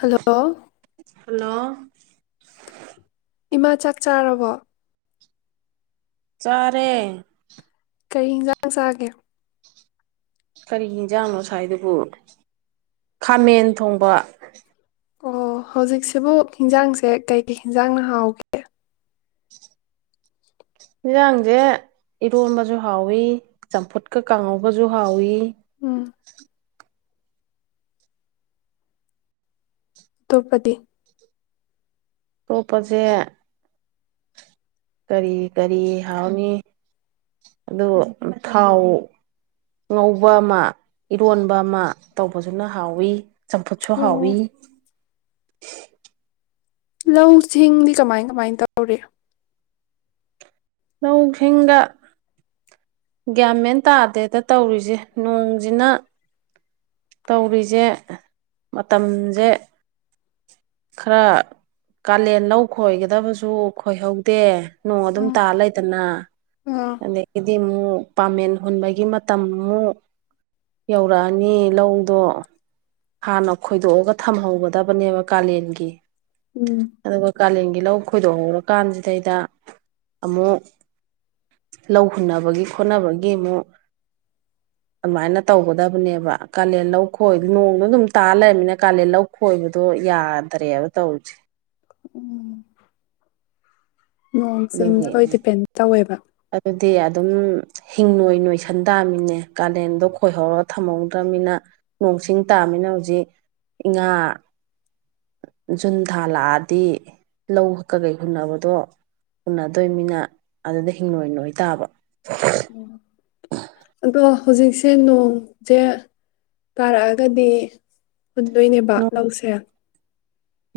Hello hello ꯏꯃꯥ ꯆꯥꯛ ꯆꯥꯔꯕꯣ ꯆꯔꯦ ꯀꯔꯤ ꯍꯤꯟꯖꯥꯡ ꯆꯥꯒꯦ ꯀꯔꯤ ꯍꯤꯟꯖꯥꯡꯅꯣ ꯉꯥꯁꯥꯏꯗꯨꯕꯨ ꯈꯥꯃꯦꯟ ꯊꯣꯡꯕ꯫ ꯑꯣ ꯍꯧꯖꯤꯛꯁꯤ ꯁꯤꯕꯨ ꯍꯤꯟꯖꯥꯡꯁꯦ ꯀꯩ ꯏꯟꯖꯥꯡ ꯅ ꯍꯥꯎꯒꯦ ꯌꯦꯟꯖꯥꯡꯁꯦ ꯏꯔꯣꯟꯕꯁꯨ ꯍꯥꯎꯋꯤ ꯆꯝꯐꯨꯠꯀ ꯀꯥꯡꯍꯧꯒꯁꯨ ꯍꯥꯎꯋꯤ ꯎꯝ ꯇꯣꯞꯄꯗꯤ ꯇꯣꯞꯄꯁꯦ ꯀꯔꯤ ꯀꯔꯤ ꯍꯥꯎꯅꯤ ꯑꯗꯨ ꯊꯥꯎ ꯉꯧꯕ ꯑꯃ ꯏꯔꯣꯟꯕ ꯑꯃ ꯇꯧꯕꯁꯨꯅ ꯍꯥꯎꯋꯤ ꯆꯝꯐꯨꯠꯁꯨ ꯑꯣ ꯍꯥꯎꯏꯤ ꯂꯧ ꯁꯤꯡꯗꯤ ꯀꯃꯥꯏ ꯀꯃꯥꯏ ꯇꯧꯔꯤ ꯂꯧꯁꯤꯡꯒ ꯒ꯭ꯌꯥꯃꯦꯟ ꯇꯥꯗꯦꯗ ꯇꯧꯔꯤꯁꯦ ꯅꯣꯡꯁꯤꯅ ꯇꯧꯔꯤꯁꯦ ꯃꯇꯝꯁꯦ ꯈꯔ ꯀꯥꯂꯦꯟ ꯂꯧ ꯈꯣꯏꯒꯗꯕꯁꯨ ꯈꯣꯏꯍꯧꯗꯦ ꯅꯣꯡ ꯑꯗꯨꯝ ꯎꯝ ꯇꯥ ꯂꯩꯗꯅ ꯑꯥ ꯑꯗ [inaudible] ꯗꯤ ꯑꯃꯨꯛ ꯄꯥꯃꯦꯟ ꯍꯨꯟꯕꯒꯤ ꯃꯇꯝ ꯑꯃꯨꯛ ꯌꯧꯔꯛꯑꯅꯤ ꯂꯧꯗꯣ ꯍꯥꯟꯅ ꯈꯣꯏꯗꯣꯛꯑꯒ ꯊꯝꯍꯧꯒꯗꯕꯅꯦꯕ ꯀꯥꯂꯦꯟꯒꯤ ꯎꯝ ꯑꯗꯨꯒ ꯀꯥꯂꯦꯟꯒꯤ ꯂꯧ ꯈꯣꯏꯗꯣꯛ ꯍꯧꯔꯀꯥꯟꯁꯤꯗꯩꯗ ꯑꯃꯨꯛ ꯂꯧ ꯍꯨꯟꯅꯕꯒꯤ ꯈꯣꯠꯅꯕꯒꯤ ꯑꯃꯨꯛ ꯑꯗꯨꯃꯥꯏꯅ ꯇꯧꯒꯗꯕꯅꯦꯕ ꯀꯥꯂꯦꯟ ꯂꯧ ꯈꯣꯏ ꯅꯣꯡꯗꯣ ꯑꯗꯨꯝ ꯇꯥ ꯂꯩꯔꯝꯅꯤꯅ ꯀꯥꯂꯦꯟ ꯂꯧ ꯈꯣꯏꯕꯗꯣ ꯌꯥꯗ꯭ꯔꯦꯕ ꯇꯧꯔꯤꯁꯦ ꯎꯝ ꯅꯣꯡ ꯆꯤꯡꯗ ꯑꯗꯨꯒꯤ ꯂꯣꯏ ꯗꯤꯄꯦꯟ ꯇꯧꯋꯦꯕ ꯑꯗꯨꯗꯤ ꯑꯗꯨꯝ ꯍꯤꯡꯉꯣꯏ ꯅꯣꯏꯁꯟ ꯇꯥꯝꯆꯤꯅꯦ ꯀꯥꯂꯦꯟꯗꯣ ꯈꯣꯏꯍꯧꯔ ꯊꯝꯍꯧꯗ꯭ꯔꯅꯤꯅ ꯅꯣꯡꯁꯤꯡ ꯇꯥꯃꯤꯅ ꯍꯧꯖꯤꯛꯥ ꯏꯉꯥ ꯖꯨꯟ ꯊꯥ ꯂꯥꯛꯑꯗꯤ ꯂꯧ ꯀꯀꯩ ꯍꯨꯟꯅꯕꯗꯣ ꯍꯨꯟꯟꯅꯗꯣꯏꯅꯤꯅ ꯑꯗꯨꯗꯒꯩ ꯍꯤꯡꯉꯣꯏ ꯅꯣꯏ ꯇꯥꯕ ꯑꯗꯣ ꯍꯧꯖꯤꯛꯁꯦ ꯅꯣꯡꯁꯦ ꯇꯥꯔꯛꯑꯒꯗꯤ ꯍꯨꯟꯗꯣꯏꯅꯦꯕ ꯂꯧꯁꯦ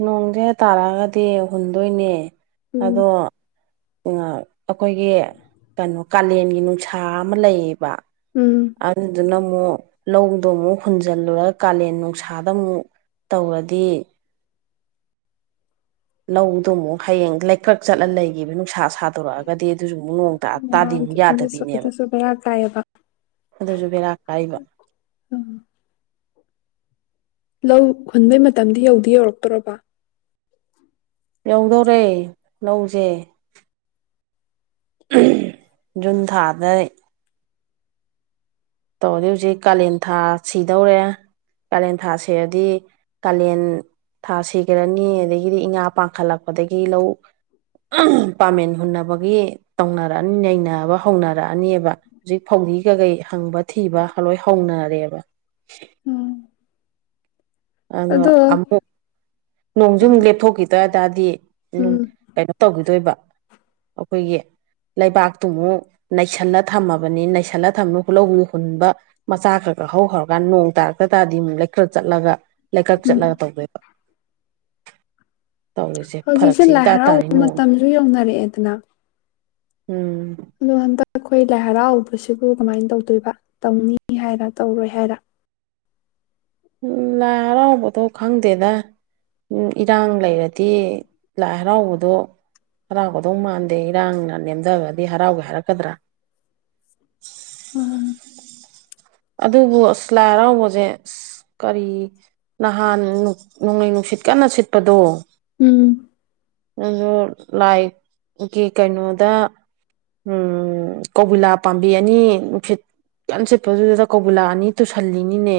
ꯅꯣꯡꯁꯦ ꯇꯥꯔꯛꯑꯒꯗꯤ ꯍꯨꯟꯗꯣꯏꯅꯦ ꯎꯝ ꯑꯗꯣ ꯑꯩꯈꯣꯏꯒꯤ ꯀꯩꯅꯣ ꯀꯥꯂꯦꯟꯒꯤ ꯅꯨꯡꯁꯥ ꯑꯃ ꯂꯩꯌꯦꯕ ꯑ ꯑꯗꯨꯗꯨꯅ ꯑꯃꯨꯛ ꯂꯧꯗꯣ ꯑꯃꯨꯛ ꯍꯨꯟꯖꯤꯜꯂꯨꯔꯒ ꯀꯥꯂꯦꯟ ꯅꯨꯡꯁꯥꯗ ꯑꯃꯨꯛ ꯇꯧꯔꯗꯤ ꯂꯧꯗꯨ ꯑꯃꯨꯛ ꯍꯌꯦꯡ ꯂꯩꯀ꯭ꯔꯛ ꯆꯠꯂ ꯂꯩꯈꯤꯕ ꯅꯨꯡꯁꯥ ꯁꯥꯗꯣꯔꯛ ꯑꯒꯗꯤ ꯑꯗꯨꯁꯨ ꯑꯃꯨꯛ ꯅꯣꯡ ꯇ ꯇꯥꯗꯤ ꯎꯝ ꯃꯨꯛ ꯑꯗꯨꯁꯨ ꯌꯥꯗꯕꯤꯅꯦꯕ ꯑꯗꯨꯁꯨ ꯕꯦꯔꯥ ꯀꯥꯏꯌꯦꯕ ꯑꯗꯨꯁꯨ ꯕꯦꯔꯥ ꯀꯥꯏꯕ ꯂꯧ ꯍꯨꯟꯕꯩ ꯃꯇꯝꯗꯤ ꯌꯧꯗꯤ ꯌꯧꯔꯛꯇꯧꯔꯕꯣ ꯌꯧꯗꯧꯔꯦ ꯂꯧꯁꯦ ꯖꯨꯟ ꯊꯥꯗꯩ ꯇꯧꯔꯗꯤ ꯍꯧꯖꯤꯛ ꯀꯥꯂꯦꯟ ꯊꯥ ꯁꯤꯗꯧꯔꯦ ꯀꯥꯂꯦꯟ ꯊꯥ ꯁꯤꯔꯗꯤ ꯀꯥꯂꯦꯟ ꯊꯥ ꯁꯤꯈꯔꯅꯤ ꯑꯗꯒꯤꯗꯤ ꯏꯉꯥ ꯄꯥꯡꯈꯠꯂꯛꯄꯗꯒꯤ ꯂꯧ ꯄꯥꯃꯦꯟ ꯍꯨꯟꯅꯕꯒꯤ ꯇꯧꯅꯔꯛꯑꯅꯤ ꯅꯩꯅꯕ ꯍꯧꯅꯔꯛꯑꯅꯤꯕ ꯍꯧꯖꯤꯛ ꯐꯧꯗꯤ ꯀꯀꯩ ꯍꯪꯕ ꯊꯤꯕ ꯂꯣꯏ ꯍꯧꯅꯔꯦꯕ ꯑꯗꯣ ꯑꯃꯨꯛ ꯅꯣꯡ ꯁꯨꯝ ꯑꯥ ꯂꯦꯞꯊꯣꯛꯈꯤ [inaudible] ꯗꯤ ꯎꯝ ꯀꯩꯩꯅꯣ ꯇꯧꯈꯤꯗꯣꯏꯕ ꯑꯩꯈꯣꯏꯒꯤ ꯂꯩꯕꯥꯛꯇꯨꯃꯨꯛ ꯅꯩꯁꯜꯂ ꯊꯝꯃꯕꯅꯤ ꯅꯩꯁꯜꯂ ꯊꯝꯃ ꯍꯨꯂꯧ ꯍꯨꯟꯕ ꯃꯆꯥ ꯈꯔ ꯈꯔ ꯍꯧꯈꯔꯀꯥꯟꯗ ꯅꯣꯡ ꯇꯥꯔꯛꯇ ꯇꯥꯔꯗꯤ ꯑꯃꯨꯛ ꯂꯩꯀ꯭ꯔꯛ ꯆꯠꯂꯒ ꯂꯩꯀꯛ ꯎꯝ ꯆꯠꯂꯒ ꯇꯧꯗꯩꯕ ꯍꯧꯖꯤꯛꯁꯦ ꯐꯔꯛꯁꯦ ꯂꯥꯏ ꯏꯇꯥ ꯇꯥꯔꯤ ꯍꯔꯥꯎꯕ ꯅꯣꯡꯁꯦ ꯃꯇꯝꯁꯨ ꯌꯧꯅꯔꯛꯑꯦꯗꯅ ꯎꯝ ꯑꯗꯣ ꯍꯟꯗꯛ ꯑꯩꯈꯣꯏ ꯂꯥꯏ ꯍꯔꯥꯎꯕꯁꯤꯕꯨ ꯀꯃꯥꯏꯟ ꯇꯧꯗꯣꯏꯕ ꯇꯧꯅꯤ ꯍꯥꯏꯔ ꯇꯧꯔꯣꯏ ꯍꯥꯏꯔ ꯎꯝ ꯂꯥꯏ ꯍꯔꯥꯎꯕꯗꯣ ꯈꯪꯗꯦꯗ ꯏꯔꯥꯡ ꯂꯩꯔꯗꯤ ꯂꯥꯏ ꯍꯔꯥꯎꯕꯗꯣ ꯍꯔꯥꯎꯒꯗꯧ ꯃꯥꯟꯗꯦ ꯏꯔꯥꯡꯅ ꯅꯦꯝꯗꯒ꯭ꯔꯗꯤ ꯍꯔꯥꯎꯒꯦ ꯍꯥꯏꯔꯛꯀꯗ꯭ꯔꯥ ꯑꯗꯨꯕꯨ ꯑꯁ ꯂꯥꯏ ꯍꯔꯥꯎꯕꯁꯦ ꯑꯁ ꯀꯔꯤ ꯅꯍꯥꯟ ꯅꯣꯡꯂꯩ ꯅꯨꯡꯁꯤꯠ ꯀꯟꯅ ꯁꯤꯠꯄꯗꯣ ꯎꯝ ꯑꯗꯣ ꯂꯥꯏꯒꯤ ꯀꯩꯅꯣꯗ ꯎꯝ ꯀꯧꯕꯨꯂꯥ ꯄꯥꯝꯕꯤ ꯑꯅꯤ ꯅꯨꯡꯁꯤꯠ ꯀꯟ ꯁꯤꯠꯄꯗꯨꯗ ꯀꯧꯕꯨꯂꯥ ꯑꯅꯤ ꯇꯨꯁꯜꯂꯤꯅꯤꯅꯦ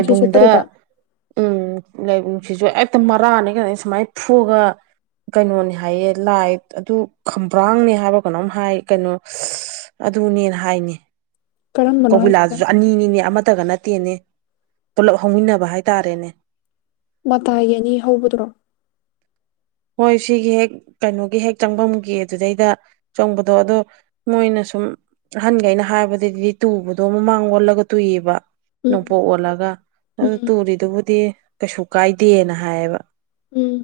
ꯎꯆꯦ ꯆꯠꯄꯗꯨꯗ ꯎꯝ ꯂꯥꯏꯕꯨꯡꯁꯤꯁꯨ ꯍꯦꯛꯇ ꯃꯔꯥꯅꯤ ꯀꯩꯅꯣ ꯁꯨꯃꯥꯏꯅ ꯐꯨꯛꯑꯒ ꯀꯩꯅꯣꯅꯤ ꯍꯥꯏꯌꯦ ꯂꯥꯏꯠ ꯑꯗꯨ ꯈꯝꯕ꯭ꯔꯥꯡꯅꯦ ꯍꯥꯏꯕ꯭ꯔ ꯀꯅꯣꯝ ꯍꯥꯏ ꯀꯩꯅꯣ ꯑꯗꯨꯅꯦꯅ ꯍꯥꯏꯅꯦ ꯀꯔꯝꯕꯅꯣ ꯍꯥꯏꯁꯦ ꯀꯧꯕꯨꯂꯥꯗꯨꯁꯨ ꯑꯅꯤꯅꯤꯅꯦ ꯑꯃꯇꯒ ꯅꯠꯇ ꯅꯠꯇꯦꯅꯦ ꯄꯨꯂꯞ ꯍꯧꯃꯤꯟꯅꯕ ꯍꯥꯏꯇꯥꯔꯦꯅꯦ ꯃꯇꯥꯏꯒꯤ ꯑꯅꯤ ꯍꯧꯕꯗꯨꯔꯣ ꯍꯣꯏ ꯁꯤꯒꯤ ꯍꯦꯛ ꯀꯩꯅꯣꯒꯤ ꯍꯦꯛ ꯆꯪꯕꯝꯒꯤ ꯑꯗꯨꯗꯩꯗ ꯆꯪꯕꯗꯣ ꯑꯗꯣ ꯃꯣꯏꯅ ꯁꯨꯝ ꯑꯍꯟꯒꯩꯅ ꯍꯥꯏꯕꯗꯗꯤ ꯇꯨꯕꯗꯣ ꯃꯃꯥꯡ ꯑꯣꯜꯂꯒ ꯇꯨꯏꯌꯦꯕ ꯎꯝ ꯅꯣꯡꯄꯣꯛ ꯑꯣꯜꯂꯒ ꯑꯗꯨ ꯎꯝ ꯇꯨꯔꯤꯗꯨꯕꯨꯗꯤ ꯀꯩꯁꯨ ꯀꯥꯏꯗꯦꯅ ꯍꯥꯏꯌꯦꯕ ꯎꯝ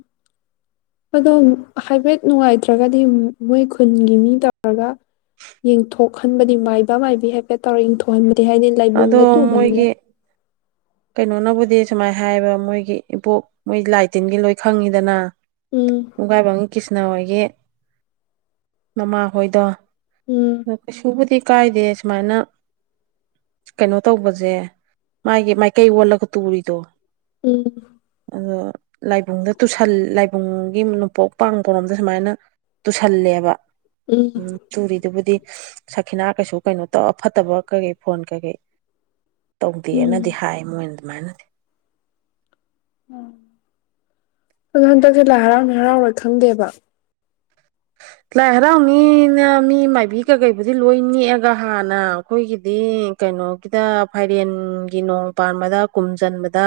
ꯑꯗꯣ ꯃꯨꯛ ꯍꯥꯏꯐꯦꯠ ꯅꯨꯡꯉꯥꯏꯇ꯭ꯔꯒꯗꯤ ꯃꯨ ꯃꯣꯏ ꯈꯨꯟꯒꯤ ꯃꯤ ꯇꯧꯔꯒ ꯌꯦꯡꯊꯣꯛꯍꯟꯕꯗꯤ ꯃꯥꯏꯕ ꯃꯥꯏꯕꯤ ꯍꯥꯏꯐꯦꯠ ꯇꯧꯔꯒ ꯌꯦꯡꯊꯣꯛꯍꯟꯕ ꯗꯤ ꯍꯥꯏꯗꯤ ꯑꯗꯣ ꯂꯥꯏꯕꯨꯡꯗ ꯇꯨꯕꯅꯤꯅ ꯃꯣꯏꯒꯤ ꯀꯩꯅꯣꯅꯕꯨꯗꯤ ꯁꯨꯃꯥꯏ ꯍꯥꯏꯕꯌꯦꯕ ꯃꯣꯏꯒꯤ ꯏꯕꯣꯛ ꯃꯣꯏ ꯂꯥꯏ ꯇꯤꯟꯒꯤ ꯂꯣꯏ ꯈꯪꯉꯤꯗꯅ ꯎꯝ ꯑꯟꯏꯟꯇꯦꯜꯂꯤꯖꯤꯕꯜ ꯀ꯭ꯔꯤꯁꯅ ꯍꯣꯏꯒꯤ ꯃꯃꯥꯍꯣꯏꯗꯣ ꯎꯝ ꯑ ꯀꯩꯁꯨꯕꯨꯗꯤ ꯀꯥꯏꯗꯦ ꯁꯨꯃꯥꯏꯅ ꯀꯩꯅꯣ ꯇꯧꯕꯖꯦ ꯃꯥꯒꯤ ꯀꯩ ꯑꯣꯜꯂꯒ ꯇꯨꯔꯤꯗꯣ ꯎꯝ ꯑꯗꯣ ꯂꯥꯏꯕꯨꯡꯗ ꯇꯨꯁꯜ ꯂꯥꯏꯕꯨꯡꯒꯤ ꯅꯣꯡꯄꯣꯛ ꯄꯥꯡꯕꯔꯣꯝꯗ ꯁꯨꯃꯥꯏꯅ ꯇꯨꯁꯜꯂꯦꯕ ꯎꯝ ꯇꯨꯔꯤꯗꯨꯕꯨꯗꯤ ꯈꯤꯅꯥ ꯀꯩꯁꯨ ꯀꯩꯅꯣ ꯇꯧ ꯑ ꯐꯠꯇꯕ ꯀꯩꯀꯩ ꯐꯣꯟ ꯀꯩꯀꯩ ꯎꯝ ꯇꯧꯗꯦꯅꯗꯤ ꯍꯥꯏ ꯍ ꯑꯗꯨꯃꯥꯏꯅꯗꯤ ꯎꯝ ꯑꯗꯣ ꯍꯟꯗꯛꯁꯦ ꯂꯥꯏ ꯍꯔꯥꯎꯅꯤ ꯍꯔꯥꯎꯔꯣꯏ ꯈꯪꯗꯦꯕ ꯂꯥꯏ ꯍꯔꯥꯎꯅꯤꯅ ꯃꯤ ꯃꯥꯏꯕꯤ ꯀꯀꯩꯕꯨꯗꯤ ꯂꯣꯏ ꯅꯦꯛꯑꯒ ꯍꯥꯟꯅ ꯑꯩꯈꯣꯏꯒꯤꯗꯤ ꯀꯩꯅꯣꯒꯤꯗ ꯐꯥꯏꯔꯦꯟꯒꯤ ꯅꯣꯡ ꯄꯥꯟꯕꯗ ꯀꯨꯝ ꯆꯟꯕꯗ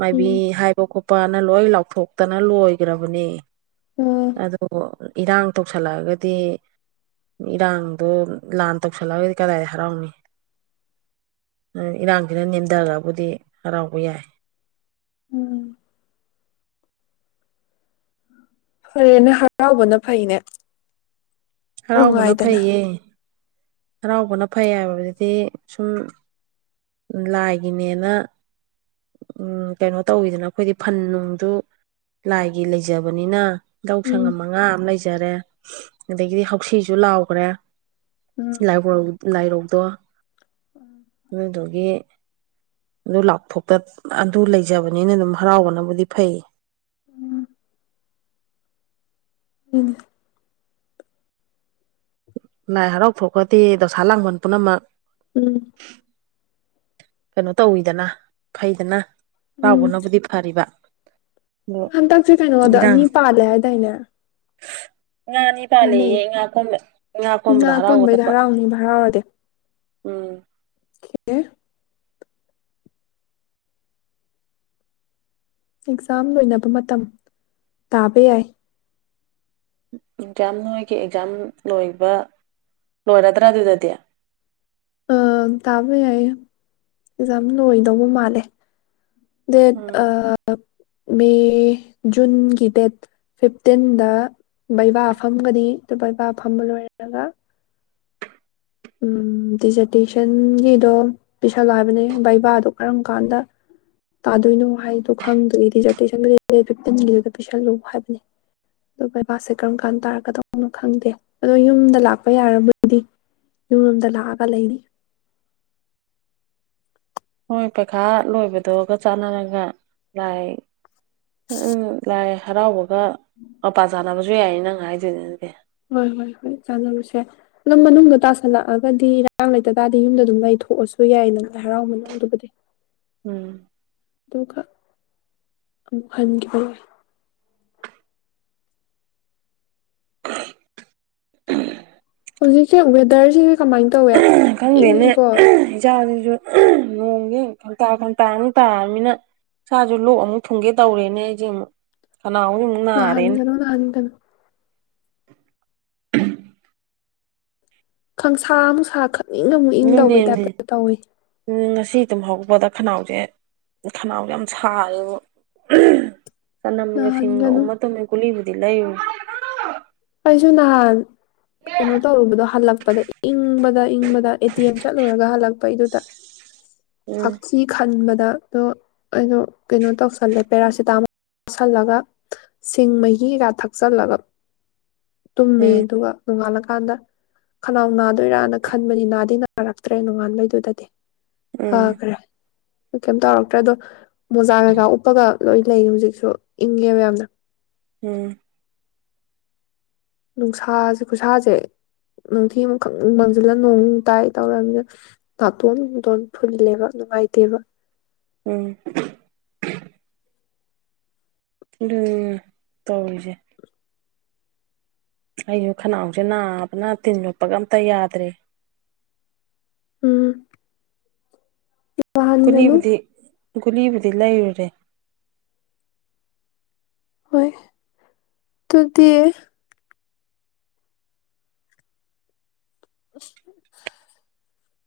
ꯃꯥꯏꯕꯤ ꯎꯝ ꯍꯥꯏꯕ ꯈꯣ ꯄꯥꯅ ꯂꯣꯏ ꯂꯥꯎꯊꯣꯛꯇꯅ ꯂꯣꯏꯒ꯭ꯔꯕꯅꯦ ꯎꯝ ꯑꯗꯣ ꯏꯔꯥꯡ ꯇꯧꯁꯜꯂꯛꯑꯒꯗꯤ ꯏꯔꯥꯡꯗꯣ ꯂꯥꯟ ꯇꯧꯁꯜꯂꯛꯑꯒꯗꯤ ꯀꯗꯥꯏꯗ ꯍꯔꯥꯎꯅꯤ ꯏꯔꯥꯡꯁꯤꯅ ꯅꯦꯝꯗꯒ꯭ꯔꯕꯨꯗꯤ ꯍꯔꯥꯎꯕ ꯌꯥꯏ ꯎꯝ ꯐꯔꯦꯅ ꯍꯔꯥꯎꯕꯅ ꯐꯩꯅꯦ ꯍꯔꯥꯎꯕꯅ ꯅꯨꯡꯉꯥꯏꯗꯅ ꯐꯩꯌꯦ ꯍꯔꯥꯎꯕꯅ ꯐꯩ ꯍꯥꯏꯕꯗꯨꯗꯤ ꯁꯨꯝ ꯂꯥꯏꯒꯤꯅꯦꯅ ꯀꯩꯅꯣ ꯇꯧꯋꯤꯗꯅ ꯑꯩꯈꯣꯏꯗꯤ ꯐꯟ ꯅꯨꯡꯁꯨ ꯂꯥꯏꯒꯤ ꯂꯩꯖꯕꯅꯤꯅ ꯌꯥꯎ ꯎꯝ ꯁꯪꯉꯝ ꯃꯉꯥ ꯑꯃ ꯂꯩꯁꯦ ꯐꯖꯔꯦ ꯑꯗꯒꯤꯗꯤ ꯍꯁꯤꯁꯨ ꯂꯥꯎꯈ꯭ꯔꯦ ꯁꯤ ꯎꯝ ꯂ ꯂꯥꯏꯔꯧꯗꯣ ꯑꯗꯨ ꯑꯗꯨ ꯑꯗꯒꯤ ꯑꯗꯨ ꯂꯥꯎꯊꯣꯛꯇ ꯑꯗꯨ ꯂꯩꯖꯕꯅꯤꯅ ꯑꯗꯨꯝ ꯍꯔꯥꯎꯕꯅꯕꯨꯗꯤ ꯐꯩ ꯎꯝ ꯎꯅꯤ ꯂꯥꯏ ꯍꯔꯥꯎ ꯊꯣꯛꯣꯛꯈꯗꯤ ꯗꯧꯁꯥ ꯂꯥꯡꯕꯟ ꯄꯨꯝꯅꯃꯛ ꯎꯝ ꯀꯩꯅꯣ ꯇꯧꯋꯤꯗꯅ ꯐꯩꯗꯅ ꯎꯝ ꯀꯥꯎꯕꯅꯕꯨꯗꯤ ꯐꯔꯤꯕ ꯑꯗꯣ ꯍꯟꯗꯛꯁꯦ ꯀꯩꯅꯣꯒꯗ ꯏꯔꯥꯡ ꯑꯅꯤ ꯄꯥꯜꯂꯦ ꯍꯥꯏꯗꯥꯏꯅꯦ ꯉꯥꯅꯤ ꯍꯥꯏꯅꯩ ꯄꯥꯅꯩꯌꯦ ꯉꯥꯣꯝꯕ ꯉꯥ ꯏꯉꯥ ꯈꯣꯝꯕꯗ ꯑꯀꯣꯟꯕꯩꯗ ꯍꯔꯥꯎꯕꯗꯄ ꯍꯔꯥꯎꯅꯤꯕ ꯎꯝ ꯈꯦꯔ ꯑꯦꯛꯖꯥꯝ ꯂꯣꯏꯅꯕ ꯃꯇꯝ ꯇꯥꯕ ꯌꯥꯏ ꯑꯦꯛꯖꯥꯝ ꯅꯣꯏꯒꯤ ꯑꯦꯛꯖꯥꯝ ꯂꯣꯏꯕ ꯂꯣꯏꯔꯗ꯭ꯔꯥ ꯑꯗꯨꯗꯗꯤ ꯑ ꯇꯥꯕ ꯌꯥꯏ ꯑꯦꯛꯖꯥꯝ ꯂꯣꯏꯗꯧꯕ ꯃꯥꯜꯂꯦ ꯗ ꯎꯝ ꯑ ꯃꯦ ꯖꯨꯟꯒꯤ ꯗꯦꯠ ꯐꯤꯐꯇꯤꯟꯗ ꯕꯩꯕꯥ ꯐꯝꯒꯅꯤ ꯑꯗꯨ ꯕꯩꯕꯥ ꯐꯝꯕ ꯂꯣꯏꯔꯒ ꯎꯝ ꯗꯤꯖꯔꯇꯦꯁꯟꯒꯤꯗꯣ ꯄꯤꯁꯜꯂ ꯍꯥꯏꯕꯅꯦ ꯕꯩꯕꯥꯗꯣ ꯀꯔꯝ ꯀꯥꯟꯗ ꯇꯥꯗꯣꯏꯅꯣ ꯍꯥꯏꯗꯣ ꯈꯪꯗꯣꯏꯦ ꯗꯤꯖꯔ ꯐꯤꯇꯤꯟꯗꯨ ꯄꯤꯁꯜꯂꯨ ꯍꯥꯏꯕꯅꯦ ꯑꯣꯕꯥꯁꯦ ꯀꯔꯝ ꯀꯥꯟ ꯇꯥꯔꯒꯗꯧꯅꯣ ꯈꯪꯗꯦ ꯑꯗꯣ ꯌꯨꯝꯗ ꯂꯥꯛꯄ ꯌꯥꯔꯕꯗꯤ ꯌꯨꯝꯂꯣꯝꯗ ꯂꯥꯛꯑꯒ ꯂꯩꯔꯤ ꯍꯣꯏ ꯄꯩꯈꯥ ꯂꯣꯏꯕꯗꯒ ꯆꯥꯟꯅꯔꯒ ꯂꯥꯏ ꯂꯥꯏ ꯍꯔꯥꯎꯕꯒ ꯃꯄꯥ ꯆꯥꯟꯅꯕꯁꯨ ꯌꯥꯏ ꯅꯪ ꯍꯥꯏꯗꯣꯏꯗꯗꯤ ꯍꯣꯏ ꯍꯣꯏ ꯍꯣꯏ ꯆꯥꯅꯔꯨꯁꯦ ꯑꯗꯨꯝ ꯃꯅꯨꯡꯗ ꯇꯥꯁꯜꯂꯛꯑꯒꯗꯤ ꯉꯔꯥꯡ ꯂꯩꯇ ꯇꯥꯔꯗꯤ ꯌꯨꯝꯗ ꯑꯗꯨꯝ ꯂꯩꯊꯣꯛꯑꯁꯨ ꯌꯥꯏ ꯅꯪ ꯂꯥꯏ ꯍꯔꯥꯎ ꯃꯅꯨꯡꯗꯨꯕꯨꯗꯤ ꯎꯝ ꯑꯗꯨꯒ ꯑꯃꯨꯛ ꯍꯟꯈꯤꯕ ꯂꯣꯏ ꯍꯧꯖꯤꯛꯁꯦ ꯋꯦꯗꯔꯁꯤ ꯈꯪꯗꯦꯅꯦ ꯏꯆꯥꯁꯤꯁꯨ ꯅꯣꯡꯒꯤꯦ ꯈꯟꯇꯥ ꯈꯟꯇꯥꯨ ꯇꯥꯅꯤꯅ ꯁꯥꯥꯁꯨ ꯂꯣꯛ ꯑꯃꯨꯛ ꯊꯨꯡꯒꯦ ꯇꯧꯔꯦꯅꯦ ꯑꯩꯁꯦ ꯑꯃꯨꯛ ꯀꯅꯥꯎ ꯃꯨꯅꯔꯦꯅꯦ ꯅꯍꯥꯟꯒꯅꯣ ꯅꯍꯥꯟꯒꯅꯣ [inaudible] ꯈꯪꯁꯥ ꯑꯃ ꯁꯥ ꯏꯪꯅ ꯑꯃꯨꯛ ꯏꯪ ꯇꯧꯕꯩ ꯇꯥꯏꯞꯇꯗ ꯇꯧꯋꯤ ꯑꯁꯤ ꯇꯨꯝꯍꯧꯕꯗ ꯈꯅꯥꯎꯁꯦ ꯈꯅꯥꯎꯁꯦ ꯌꯥꯝ ꯁꯥꯔꯦꯕ ꯁ ꯅꯝꯒ ꯅꯍꯥꯟꯒ ꯁꯤꯁꯤꯡꯒ ꯑꯗꯨꯝ ꯃ ꯇꯣꯝꯃꯦ ꯀꯨꯂꯤ ꯂꯩꯥꯏ ꯑꯩꯁꯨ ꯅꯍꯥꯟ ꯀꯩꯅꯣ ꯇꯧꯔꯨꯕꯗꯣ ꯍꯜꯂꯛ ꯏꯪꯕꯗ ꯏꯪꯕ ꯑꯦ ꯇꯤ ꯑꯦꯝ ꯆꯠꯂꯨꯔꯒ ꯍꯜꯂꯛꯄ ꯩꯗꯨꯗ ꯎꯝ ꯍꯥꯞꯁꯤ ꯈꯟ ꯗꯗ ꯑꯗꯣ ꯑꯩꯗꯣ ꯀꯩꯅꯣ ꯇꯧꯁꯜꯂꯦ ꯄꯦꯔꯥꯁꯤꯇꯥꯃꯣꯜ ꯇꯁꯤꯜꯂꯒ ꯁꯤꯡ ꯃꯍꯤꯒ ꯊꯛꯆꯜꯂꯒ ꯇꯨꯝꯃꯦ ꯎꯝ ꯑꯗꯨꯒ ꯅꯣꯡꯉꯥꯜꯂꯀꯥꯟꯗ ꯈꯅꯥꯎ ꯅꯥꯗꯣꯏꯔꯥꯅ ꯈꯟꯕꯅꯤ ꯅꯥꯗꯤ ꯅꯥꯔꯛꯇ꯭ꯔꯦ ꯅꯣꯡꯉꯥꯟꯕꯩꯗꯨꯗꯗꯤ ꯎꯝ ꯐꯥꯒ꯭ꯔꯦ ꯀꯩꯝ ꯇꯧꯔꯛꯇ꯭ꯔꯦ ꯑꯗꯣ ꯃꯣꯖꯥꯒꯒ ꯎꯞꯒ ꯂꯣꯏ ꯂꯩ ꯍꯧꯖꯤꯛꯁꯨ ꯏꯪꯉꯦꯕ ꯌꯥꯝꯅ ꯎꯝ ꯅꯨꯡꯁꯥꯁꯦ ꯈꯨꯠꯁꯥꯁꯦ ꯅꯨꯡꯊꯤ ꯑꯃꯈꯛ ꯃꯪꯁꯤꯜꯂ ꯅꯣꯡ ꯇꯥꯏ ꯇꯧꯔꯅꯤꯅ ꯅꯥꯇꯣꯟ ꯅꯨꯡꯇꯣꯟ ꯐꯨꯜꯂꯦꯕ ꯅꯨꯡꯉꯥꯏꯇꯦꯕ ꯎꯝ ꯎꯝ ꯇꯧꯁꯦ ꯑꯩꯁꯨ ꯈꯅꯥꯎꯁꯦ ꯅꯥꯕꯅ ꯇꯤꯟ ꯌꯣꯠꯄꯒ ꯑꯝꯇ ꯌꯥꯗ꯭ꯔꯦ ꯎꯝ ꯋꯥꯍꯟ ꯃꯅꯨ ꯨꯂꯤꯕꯗꯂ ꯌꯔꯔꯦ ꯍꯣꯏ ꯇ ꯗ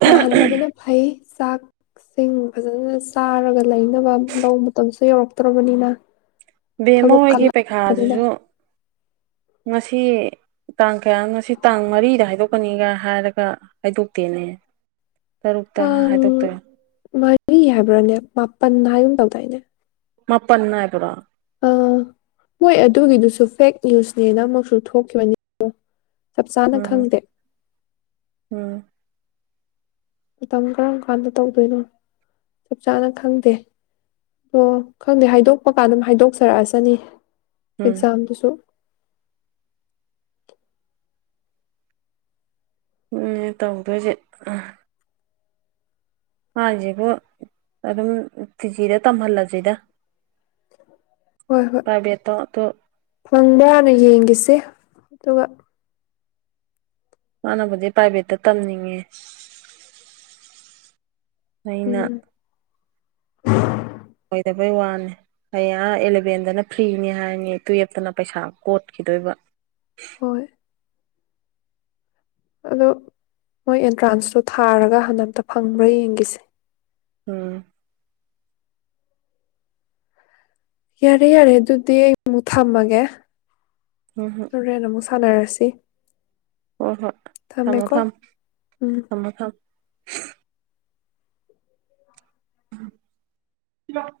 ꯅꯥꯍꯟꯗꯕꯅ ꯐꯩ ꯆꯥꯛꯁꯤꯡ ꯐꯖꯅ ꯆꯥꯔꯒ ꯂꯩꯅꯕ ꯂꯧ ꯃꯇꯝꯁꯨ ꯌꯧꯔꯛꯇ꯭ꯔꯔꯕꯅꯤꯅ ꯕꯦꯝꯃ ꯍꯣꯏꯒꯤ ꯄꯩꯈꯥꯗꯨꯁꯨ ꯉꯁꯤ ꯇꯥꯡ ꯀꯌꯥ ꯉꯁꯤ ꯇꯥꯡ ꯃꯔꯤꯗ ꯍꯥꯏꯗꯣꯛꯀꯅꯤꯒ ꯍꯥꯏꯔꯒ ꯍꯥꯏꯗꯣꯛꯇꯦꯅꯦ ꯇꯔꯨꯛꯇ ꯇꯥꯡ ꯍꯥꯏꯗꯣꯛꯇꯔꯣ ꯃꯔꯤ ꯍꯥꯏꯕ꯭ꯔꯥꯅꯦ ꯃꯥꯄꯟ ꯍꯥꯏꯨꯝ ꯇꯧꯗꯏꯅꯦ ꯃꯄꯥꯟꯅ ꯍꯥꯏꯈꯗꯥꯣ ꯍꯣꯏ ꯑꯗꯨꯒꯤꯗꯨꯁꯨ ꯐꯦꯛ ꯅ꯭ꯌꯨꯁꯅꯦꯅ ꯑꯃꯛꯁꯨ ꯊꯣꯛꯈꯤꯕꯅꯤ ꯆꯞ ꯆꯥꯅ ꯎꯝ ꯈꯪꯗꯦ ꯎꯝ ꯃꯇꯝ ꯀꯔꯝ ꯀꯥꯟꯗ ꯇꯧꯗꯣꯏꯅꯣ ꯆꯞ ꯆꯥꯅ ꯈꯪꯗꯦ ꯑꯗꯣ ꯈꯪꯗꯦ ꯍꯥꯏꯗꯣꯛꯄ ꯀꯥꯟ ꯑꯗꯨꯝ ꯍꯥꯏꯗꯣꯛꯆꯔꯛꯑꯁꯅꯤ ꯎꯝ ꯑꯦꯛꯖꯥꯝꯗꯁꯨ ꯎ ꯇꯧꯗꯣꯏꯁꯦ ꯍꯥꯟꯁꯤꯕꯣ ꯑꯗꯨꯝ ꯊꯤꯖꯤꯗ ꯇꯝꯍꯜꯂꯁꯤꯗ ꯇꯥꯕꯦꯠꯇꯣ ꯐꯪꯕ꯭ꯔꯥꯅ ꯌꯦꯡꯈꯤꯁꯦ ꯑꯗꯨꯒ ꯃꯥꯅꯕꯨꯗꯤ ꯄ꯭ꯔꯥꯏꯚꯦꯠꯇ ꯇꯝꯅꯤꯡꯉꯦ ꯑꯩꯅ ꯎꯝ [inaudible] ꯩ ꯋꯥꯅꯦ ꯑꯩ ꯑꯦꯂꯚꯦꯟꯗꯅ ꯐ꯭ꯔꯤꯅꯤ ꯍꯥꯏꯅꯤ ꯇꯨꯋꯦꯜꯞꯇꯅ ꯄꯩꯁꯥ ꯀꯣꯠꯈꯤꯗꯣꯏꯕ ꯍꯣꯏ ꯑꯗꯣ ꯃꯣꯏ ꯑꯦꯟꯇ꯭ꯔꯥꯟꯁꯇꯣ ꯊꯥꯔꯒ ꯍꯟꯗꯇ ꯐꯪꯕ꯭ꯔꯥ ꯌꯦꯡꯒꯤꯁꯦ ꯎꯝ ꯌꯥꯔꯦ ꯌꯥꯔꯦ ꯑꯗꯨꯗꯤ ꯑꯩ ꯑꯃꯨꯛ ꯊꯝꯃꯒꯦ ꯎꯝ ꯍꯔꯦ ꯅꯃꯁꯦ ꯁꯥꯅꯔꯁꯤ ꯍꯣꯏ ꯍꯣꯏ ꯊꯝꯃꯣ ꯊꯝ ꯎꯝ ꯊꯝꯃꯣ ꯊꯝ ꯎꯝ